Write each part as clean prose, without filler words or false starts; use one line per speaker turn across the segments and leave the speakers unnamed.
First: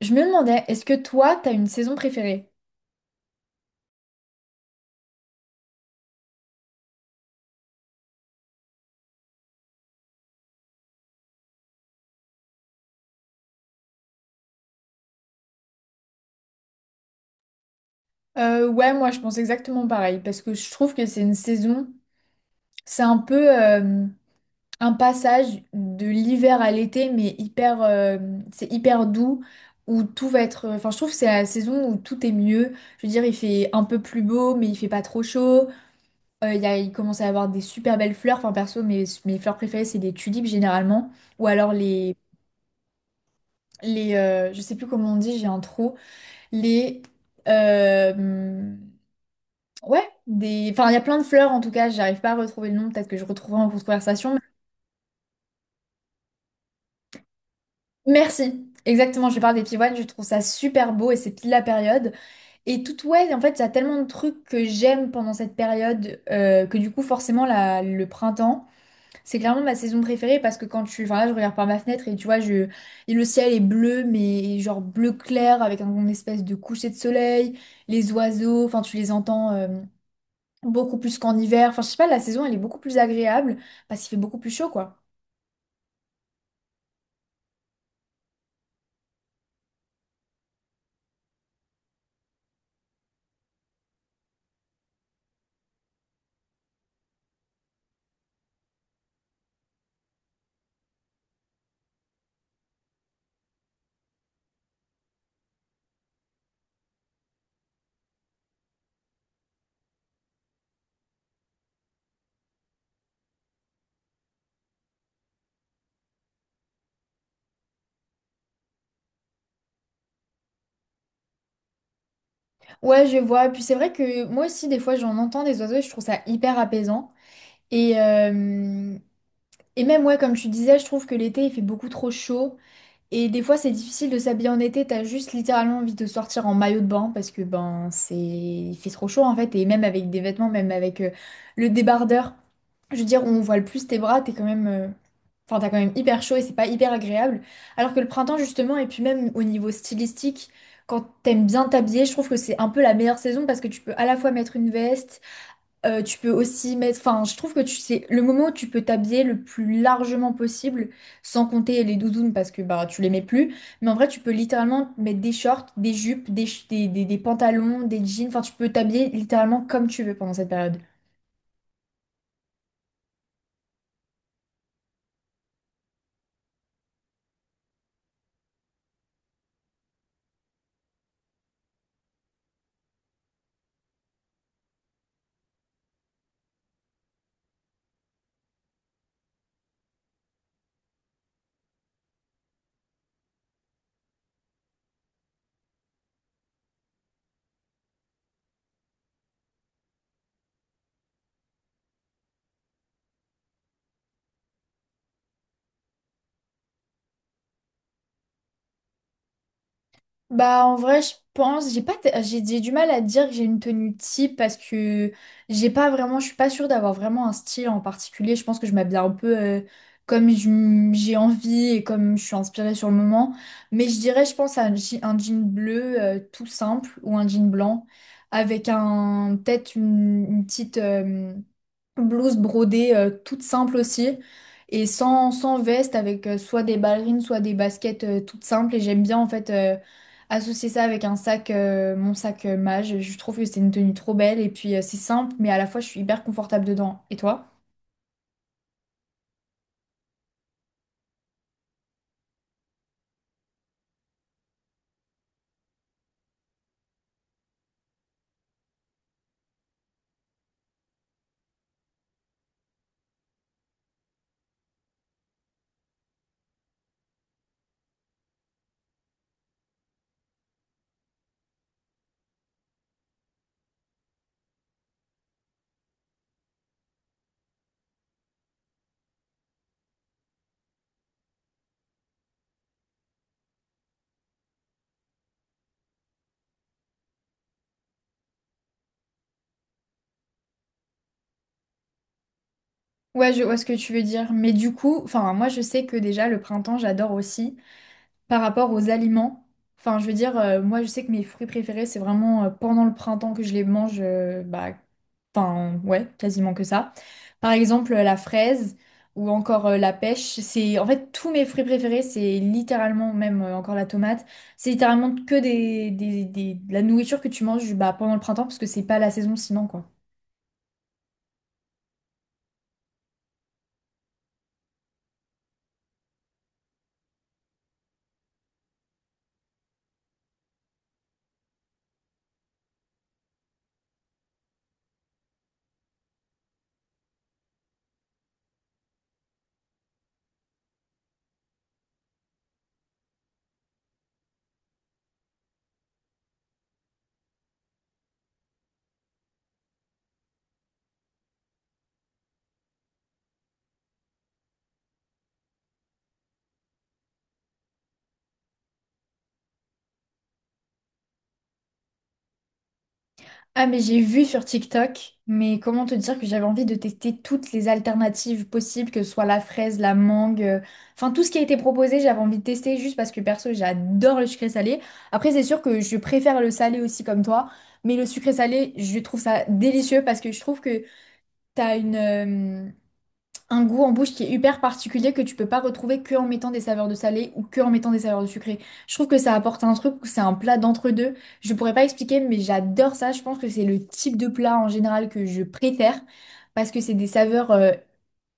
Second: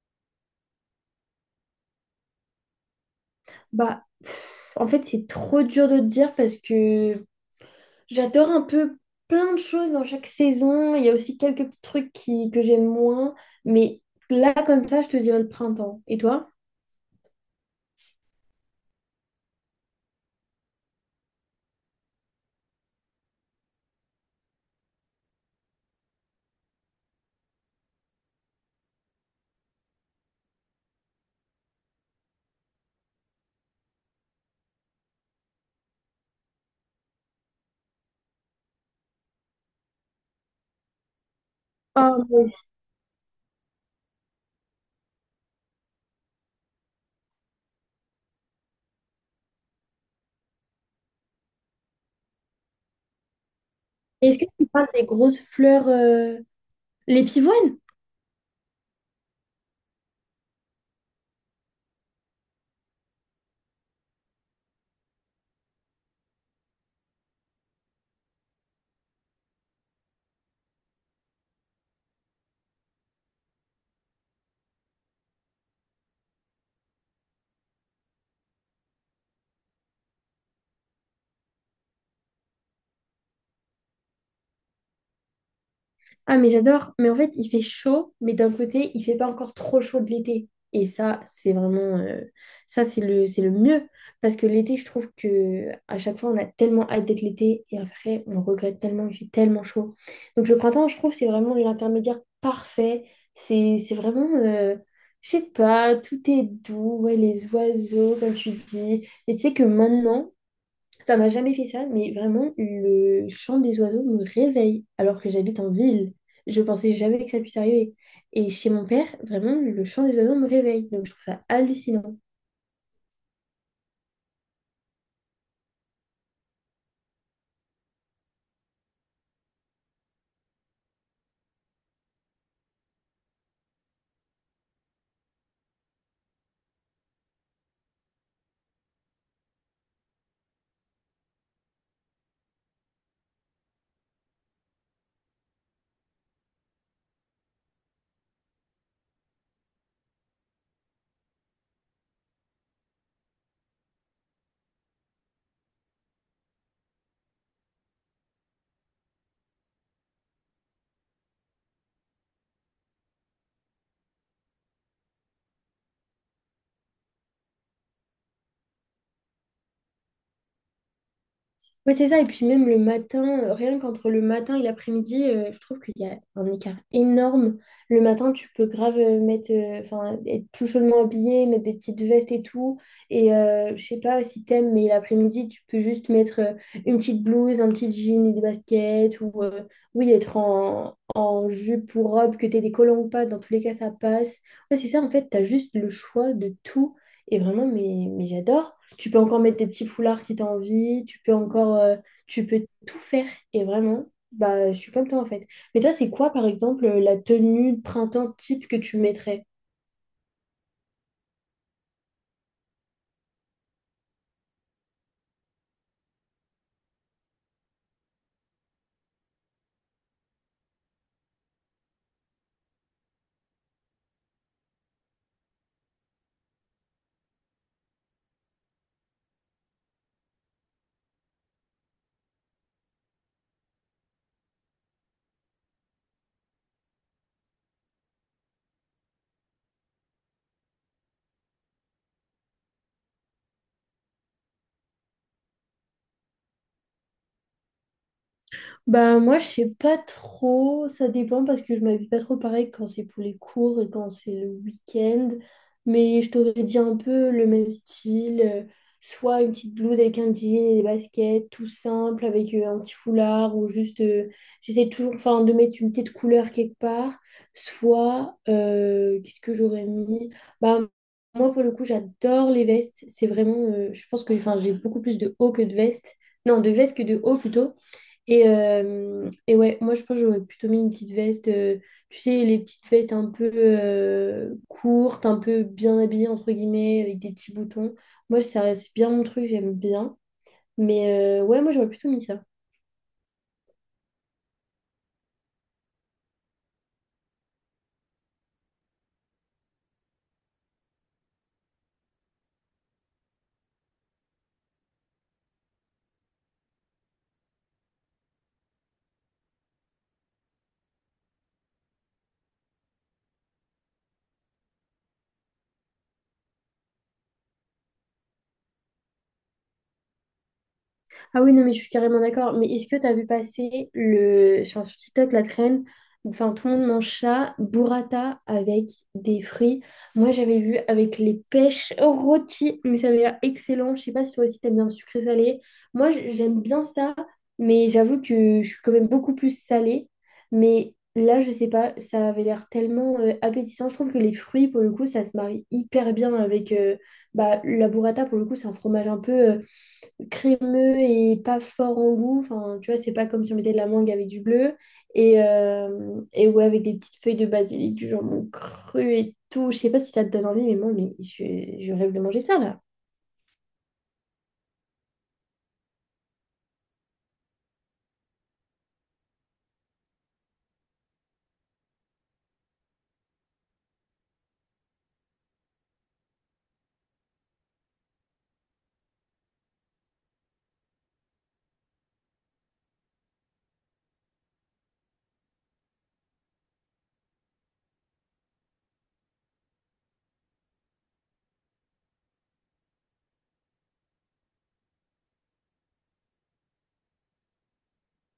Je me demandais, est-ce que toi, t'as une saison préférée?
Bah, pff, en fait, c'est trop dur de te dire parce que j'adore un peu plein de choses dans chaque saison. Il y a aussi quelques petits trucs que j'aime moins. Mais là, comme ça, je te dirais le printemps. Et toi?
Ouais, moi, je pense exactement pareil, parce que je trouve que c'est une saison, c'est un peu un passage de l'hiver à l'été, mais hyper, c'est hyper doux, où tout va être. Enfin, je trouve que c'est la saison où tout est mieux. Je veux dire, il fait un peu plus beau, mais il fait pas trop chaud. Il y a, il commence à y avoir des super belles fleurs. Enfin, perso, mes fleurs préférées, c'est les tulipes généralement, ou alors
Ah,
les,
moi aussi.
les, euh, je sais plus comment on dit, j'ai un trou. Les euh, ouais, des, enfin, il y a plein de fleurs, en tout cas j'arrive pas à retrouver le nom, peut-être que je retrouverai en cours de conversation.
Est-ce que tu parles des grosses fleurs, les pivoines?
Merci, exactement, je parle des pivoines, je trouve ça super beau et c'est pile la période et tout. Ouais, en fait, il y a tellement de trucs que j'aime pendant cette période que du coup forcément le printemps, c'est clairement ma saison préférée, parce que quand tu, enfin là je regarde par ma fenêtre et tu vois, je, et le ciel est bleu, mais genre bleu clair avec un une espèce de coucher de soleil, les oiseaux, enfin tu les entends beaucoup plus qu'en hiver. Enfin, je sais pas, la saison, elle est beaucoup plus agréable parce qu'il fait beaucoup plus chaud, quoi.
Ah, mais j'adore. Mais en fait, il fait chaud, mais d'un côté, il fait pas encore trop chaud de l'été. Et ça, c'est vraiment, ça, c'est c'est le mieux. Parce que l'été, je trouve que à chaque fois, on a tellement hâte d'être l'été. Et après, on regrette tellement, il fait tellement chaud. Donc, le printemps, je trouve, c'est vraiment l'intermédiaire parfait. C'est vraiment, je sais pas, tout est doux. Ouais, les oiseaux, comme tu dis. Et tu sais que maintenant, ça m'a jamais fait ça, mais vraiment, le chant des oiseaux me réveille alors que j'habite en ville. Je pensais jamais que ça puisse arriver. Et chez mon père, vraiment, le chant des oiseaux me réveille. Donc, je trouve ça hallucinant.
Ouais, je vois. Puis c'est vrai que moi aussi, des fois, j'en entends des oiseaux et je trouve ça hyper apaisant. Et, euh, et même, ouais, comme tu disais, je trouve que l'été, il fait beaucoup trop chaud. Et des fois, c'est difficile de s'habiller en été, t'as juste littéralement envie de sortir en maillot de bain parce que ben c'est, il fait trop chaud en fait, et même avec des vêtements, même avec le débardeur, je veux dire on voit le plus tes bras, t'es quand même enfin t'as quand même hyper chaud et c'est pas hyper agréable. Alors que le printemps justement, et puis même au niveau stylistique, quand t'aimes bien t'habiller, je trouve que c'est un peu la meilleure saison parce que tu peux à la fois mettre une veste, tu peux aussi mettre, enfin, je trouve que tu sais, le moment où tu peux t'habiller le plus largement possible, sans compter les doudounes parce que bah tu les mets plus, mais en vrai, tu peux littéralement mettre des shorts, des jupes, des pantalons, des jeans, enfin, tu peux t'habiller littéralement comme tu veux pendant cette période.
Ouais, c'est ça. Et puis même le matin, rien qu'entre le matin et l'après-midi, je trouve qu'il y a un écart énorme. Le matin, tu peux grave mettre, enfin, être tout chaudement habillé, mettre des petites vestes et tout. Et je sais pas si t'aimes, mais l'après-midi, tu peux juste mettre une petite blouse, un petit jean et des baskets. Ou oui, être en jupe ou robe, que t'aies des collants ou pas. Dans tous les cas, ça passe. Ouais, c'est ça. En fait, t'as juste le choix de tout. Et vraiment, mais j'adore. Tu peux encore mettre des petits foulards si tu as envie. Tu peux encore, tu peux tout faire. Et vraiment, bah, je suis comme toi en fait. Mais toi, c'est quoi, par exemple, la tenue de printemps type que tu mettrais?
Bah en vrai je pense j'ai pas t- j'ai du mal à dire que j'ai une tenue type parce que j'ai pas vraiment, je suis pas sûre d'avoir vraiment un style en particulier, je pense que je m'habille un peu comme j'ai envie et comme je suis inspirée sur le moment, mais je dirais je pense à un, un jean bleu tout simple ou un jean blanc avec un peut-être une petite blouse brodée toute simple aussi et sans veste, avec soit des ballerines soit des baskets toutes simples, et j'aime bien en fait associer ça avec un sac, mon sac mage, je trouve que c'est une tenue trop belle et puis c'est simple mais à la fois je suis hyper confortable dedans. Et toi?
Bah moi je sais pas trop, ça dépend parce que je m'habille pas trop pareil quand c'est pour les cours et quand c'est le week-end. Mais je t'aurais dit un peu le même style, soit une petite blouse avec un jean et des baskets, tout simple, avec un petit foulard ou juste j'essaie toujours enfin de mettre une petite couleur quelque part. Soit qu'est-ce que j'aurais mis? Bah moi pour le coup j'adore les vestes. C'est vraiment je pense que enfin j'ai beaucoup plus de haut que de veste. Non, de veste que de haut plutôt. Et ouais, moi je pense que j'aurais plutôt mis une petite veste, tu sais, les petites vestes un peu courtes, un peu bien habillées entre guillemets, avec des petits boutons. Moi, ça, c'est bien mon truc, j'aime bien. Mais ouais, moi j'aurais plutôt mis ça.
Ouais, je vois ce que tu veux dire, mais du coup, enfin moi je sais que déjà le printemps j'adore aussi par rapport aux aliments. Enfin, je veux dire, moi, je sais que mes fruits préférés, c'est vraiment pendant le printemps que je les mange, bah, enfin, ouais, quasiment que ça. Par exemple, la fraise ou encore la pêche, c'est en fait tous mes fruits préférés, c'est littéralement, même encore la tomate, c'est littéralement que de la nourriture que tu manges bah, pendant le printemps parce que c'est pas la saison sinon, quoi.
Ah oui, non, mais je suis carrément d'accord. Mais est-ce que tu as vu passer le enfin, sur TikTok la traîne, enfin, tout le monde mange ça, burrata avec des fruits. Moi, j'avais vu avec les pêches rôties, mais ça avait l'air excellent. Je sais pas si toi aussi t'aimes bien le sucré salé. Moi, j'aime bien ça, mais j'avoue que je suis quand même beaucoup plus salée. Mais là, je sais pas, ça avait l'air tellement appétissant. Je trouve que les fruits, pour le coup, ça se marie hyper bien avec bah, la burrata. Pour le coup, c'est un fromage un peu crémeux et pas fort en goût. Enfin, tu vois, c'est pas comme si on mettait de la mangue avec du bleu. Et ouais, avec des petites feuilles de basilic, du jambon cru et tout. Je sais pas si ça te donne envie, mais moi, je rêve de manger ça, là.
Ah, mais j'ai vu sur TikTok, mais comment te dire que j'avais envie de tester toutes les alternatives possibles, que ce soit la fraise, la mangue, enfin tout ce qui a été proposé, j'avais envie de tester juste parce que perso, j'adore le sucré salé. Après, c'est sûr que je préfère le salé aussi comme toi, mais le sucré salé, je trouve ça délicieux parce que je trouve que t'as une, euh, un goût en bouche qui est hyper particulier que tu peux pas retrouver que en mettant des saveurs de salé ou que en mettant des saveurs de sucré. Je trouve que ça apporte un truc, c'est un plat d'entre-deux. Je pourrais pas expliquer, mais j'adore ça. Je pense que c'est le type de plat en général que je préfère parce que c'est des saveurs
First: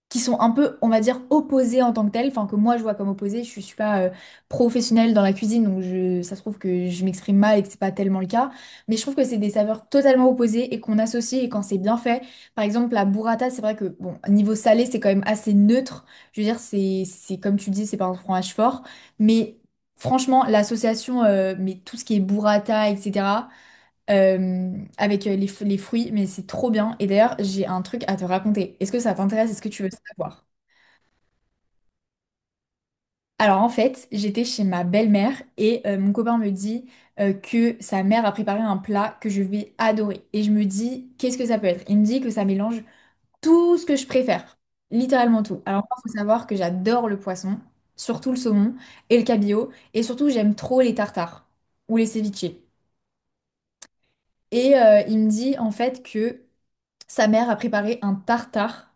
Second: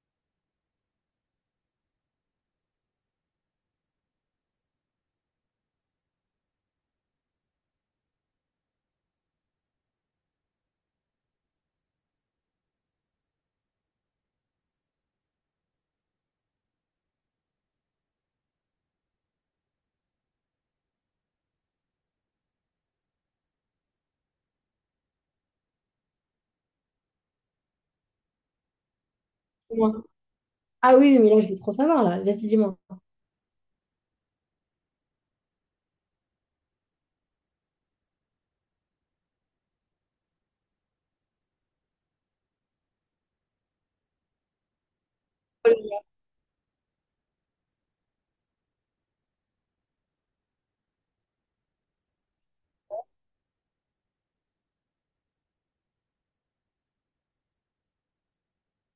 qui sont un peu, on va dire, opposés en tant que tels, enfin que moi je vois comme opposés, je suis pas professionnelle dans la cuisine, donc je, ça se trouve que je m'exprime mal et que c'est pas tellement le cas, mais je trouve que c'est des saveurs totalement opposées et qu'on associe, et quand c'est bien fait, par exemple la burrata, c'est vrai que, bon, niveau salé, c'est quand même assez neutre, je veux dire, c'est comme tu dis, c'est pas un fromage fort, mais franchement, l'association, mais tout ce qui est burrata, etc., avec les fruits, mais c'est trop bien. Et d'ailleurs, j'ai un truc à te raconter. Est-ce que ça t'intéresse? Est-ce que tu veux
Moi.
savoir?
Ah oui, mais là, je veux trop savoir, là. Vas-y, dis-moi.
Alors en fait, j'étais chez ma belle-mère et mon copain me dit que sa mère a préparé un plat que je vais adorer. Et je me dis, qu'est-ce que ça peut être? Il me dit que ça mélange tout ce que je préfère, littéralement tout. Alors moi, faut savoir que j'adore le poisson, surtout le saumon et le cabillaud, et surtout j'aime trop les tartares ou les ceviches. Et il me dit en fait que sa mère a préparé un tartare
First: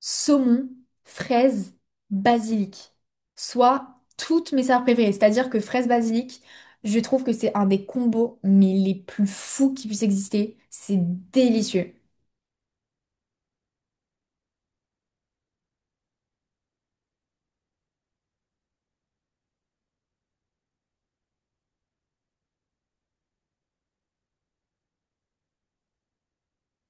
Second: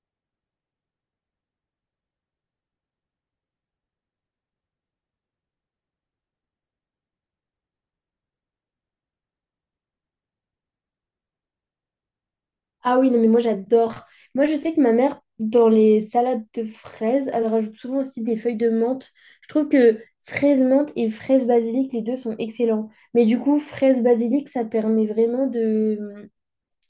saumon, fraise, basilic. Soit toutes mes saveurs préférées. C'est-à-dire que fraise, basilic, je trouve que c'est un des combos mais les plus fous qui puissent exister. C'est délicieux.
Ah oui, non, mais moi, j'adore. Moi, je sais que ma mère, dans les salades de fraises, elle rajoute souvent aussi des feuilles de menthe. Je trouve que fraise menthe et fraise basilic, les deux sont excellents. Mais du coup, fraise basilic, ça permet vraiment de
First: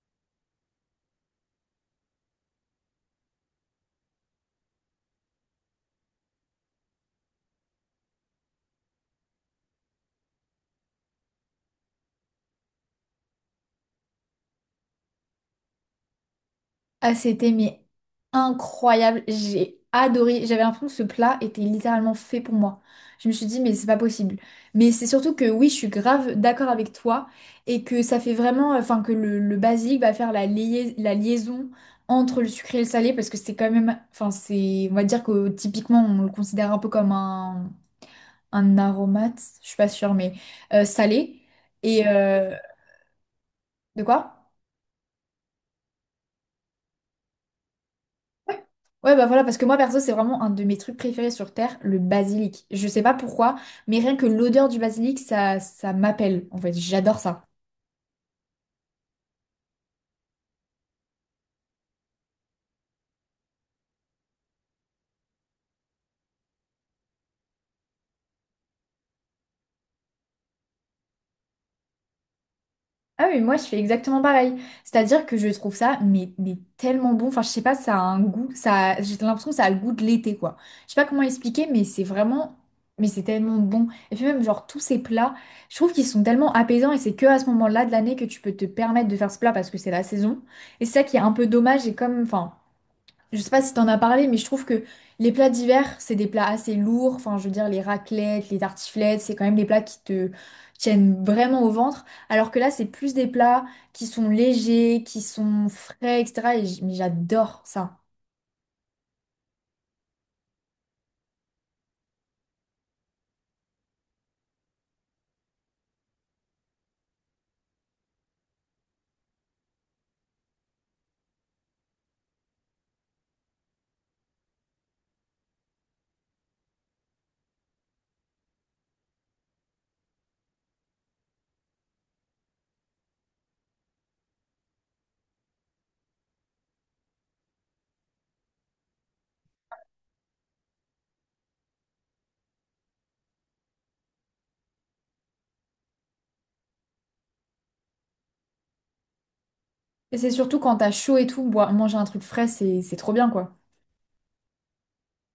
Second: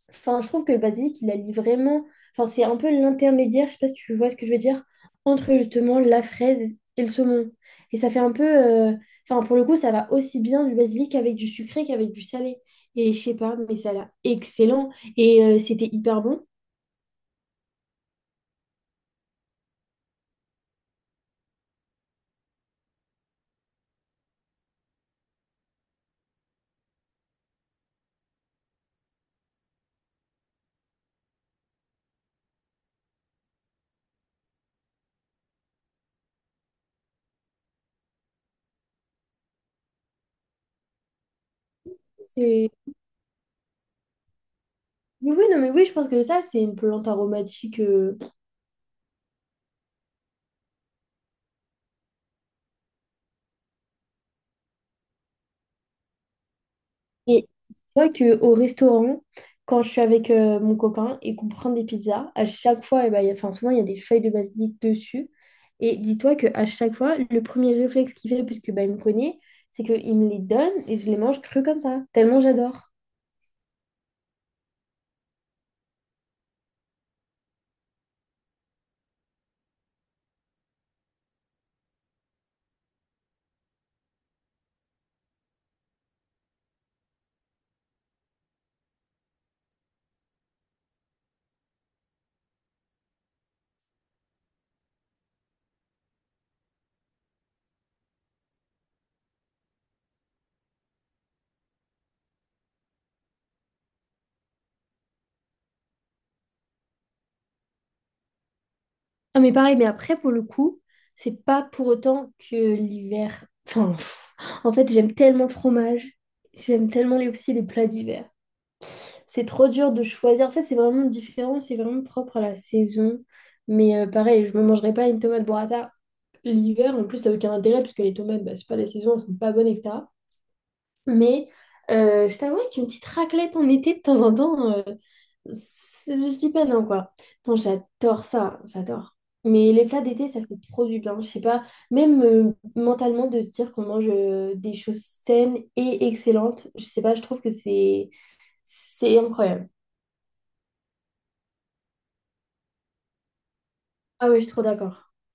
enfin, je trouve que le basilic, il allie vraiment. Enfin, c'est un peu l'intermédiaire, je sais pas si tu vois ce que je veux dire, entre justement la fraise et le saumon. Et ça fait un peu enfin, pour le coup, ça va aussi bien du basilic avec du sucré qu'avec du salé. Et je sais pas, mais ça a l'air excellent. Et c'était hyper bon.
Ah, c'était mais incroyable. J'ai adoré. J'avais l'impression que ce plat était littéralement fait pour moi. Je me suis dit, mais c'est pas possible. Mais c'est surtout que oui, je suis grave d'accord avec toi et que ça fait vraiment, enfin, que le basique va faire la liaison entre le sucré et le salé parce que c'est quand même, enfin, c'est, on va dire que typiquement, on le considère un peu comme un aromate, je suis pas sûre, mais salé. Et euh,
C'est-
de quoi?
Oui, non, mais oui, je pense que ça, c'est une plante aromatique
Ouais, bah voilà, parce que moi, perso, c'est vraiment un de mes trucs préférés sur Terre, le basilic. Je sais pas pourquoi, mais rien que l'odeur du basilic, ça m'appelle. En fait, j'adore ça.
et vois qu'au restaurant, quand je suis avec mon copain et qu'on prend des pizzas, à chaque fois, eh ben, enfin, souvent, il y a des feuilles de basilic dessus. Et dis-toi qu'à chaque fois, le premier réflexe qu'il fait, puisque bah, il me connaît, c'est qu'il me les donne et je les mange crus comme ça, tellement j'adore.
Ah oui, moi, je fais exactement pareil. C'est-à-dire que je trouve ça, mais tellement bon. Enfin, je sais pas, ça a un goût. Ça, j'ai l'impression que ça a le goût de l'été, quoi. Je sais pas comment expliquer, mais c'est vraiment. Mais c'est tellement bon. Et puis même, genre, tous ces plats, je trouve qu'ils sont tellement apaisants et c'est que à ce moment-là de l'année que tu peux te permettre de faire ce plat parce que c'est la saison. Et c'est ça qui est un peu dommage et comme, enfin. Je sais pas si t'en as parlé, mais je trouve que les plats d'hiver, c'est des plats assez lourds. Enfin, je veux dire, les raclettes, les tartiflettes, c'est quand même des plats qui te tiennent vraiment au ventre. Alors que là, c'est plus des plats qui sont légers, qui sont frais, etc. Mais j'adore ça.
Ah, mais pareil, mais après, pour le coup, c'est pas pour autant que l'hiver Enfin, pff, en fait, j'aime tellement le fromage, j'aime tellement aussi les plats d'hiver. C'est trop dur de choisir. En fait, c'est vraiment différent, c'est vraiment propre à la saison. Mais pareil, je me mangerai pas une tomate burrata l'hiver. En plus, ça n'a aucun intérêt parce que les tomates, bah, c'est pas la saison, elles sont pas bonnes, etc. Mais je t'avoue qu'une petite raclette en été de temps en temps, c'est- je dis pas non, quoi. Non, j'adore ça, j'adore. Mais les plats d'été, ça fait trop du bien. Je sais pas, même mentalement, de se dire qu'on mange des choses saines et excellentes, je sais pas, je trouve que c'est incroyable.
Et c'est surtout quand t'as chaud et tout, manger un truc frais, c'est trop bien, quoi.
Ah oui, je suis trop d'accord.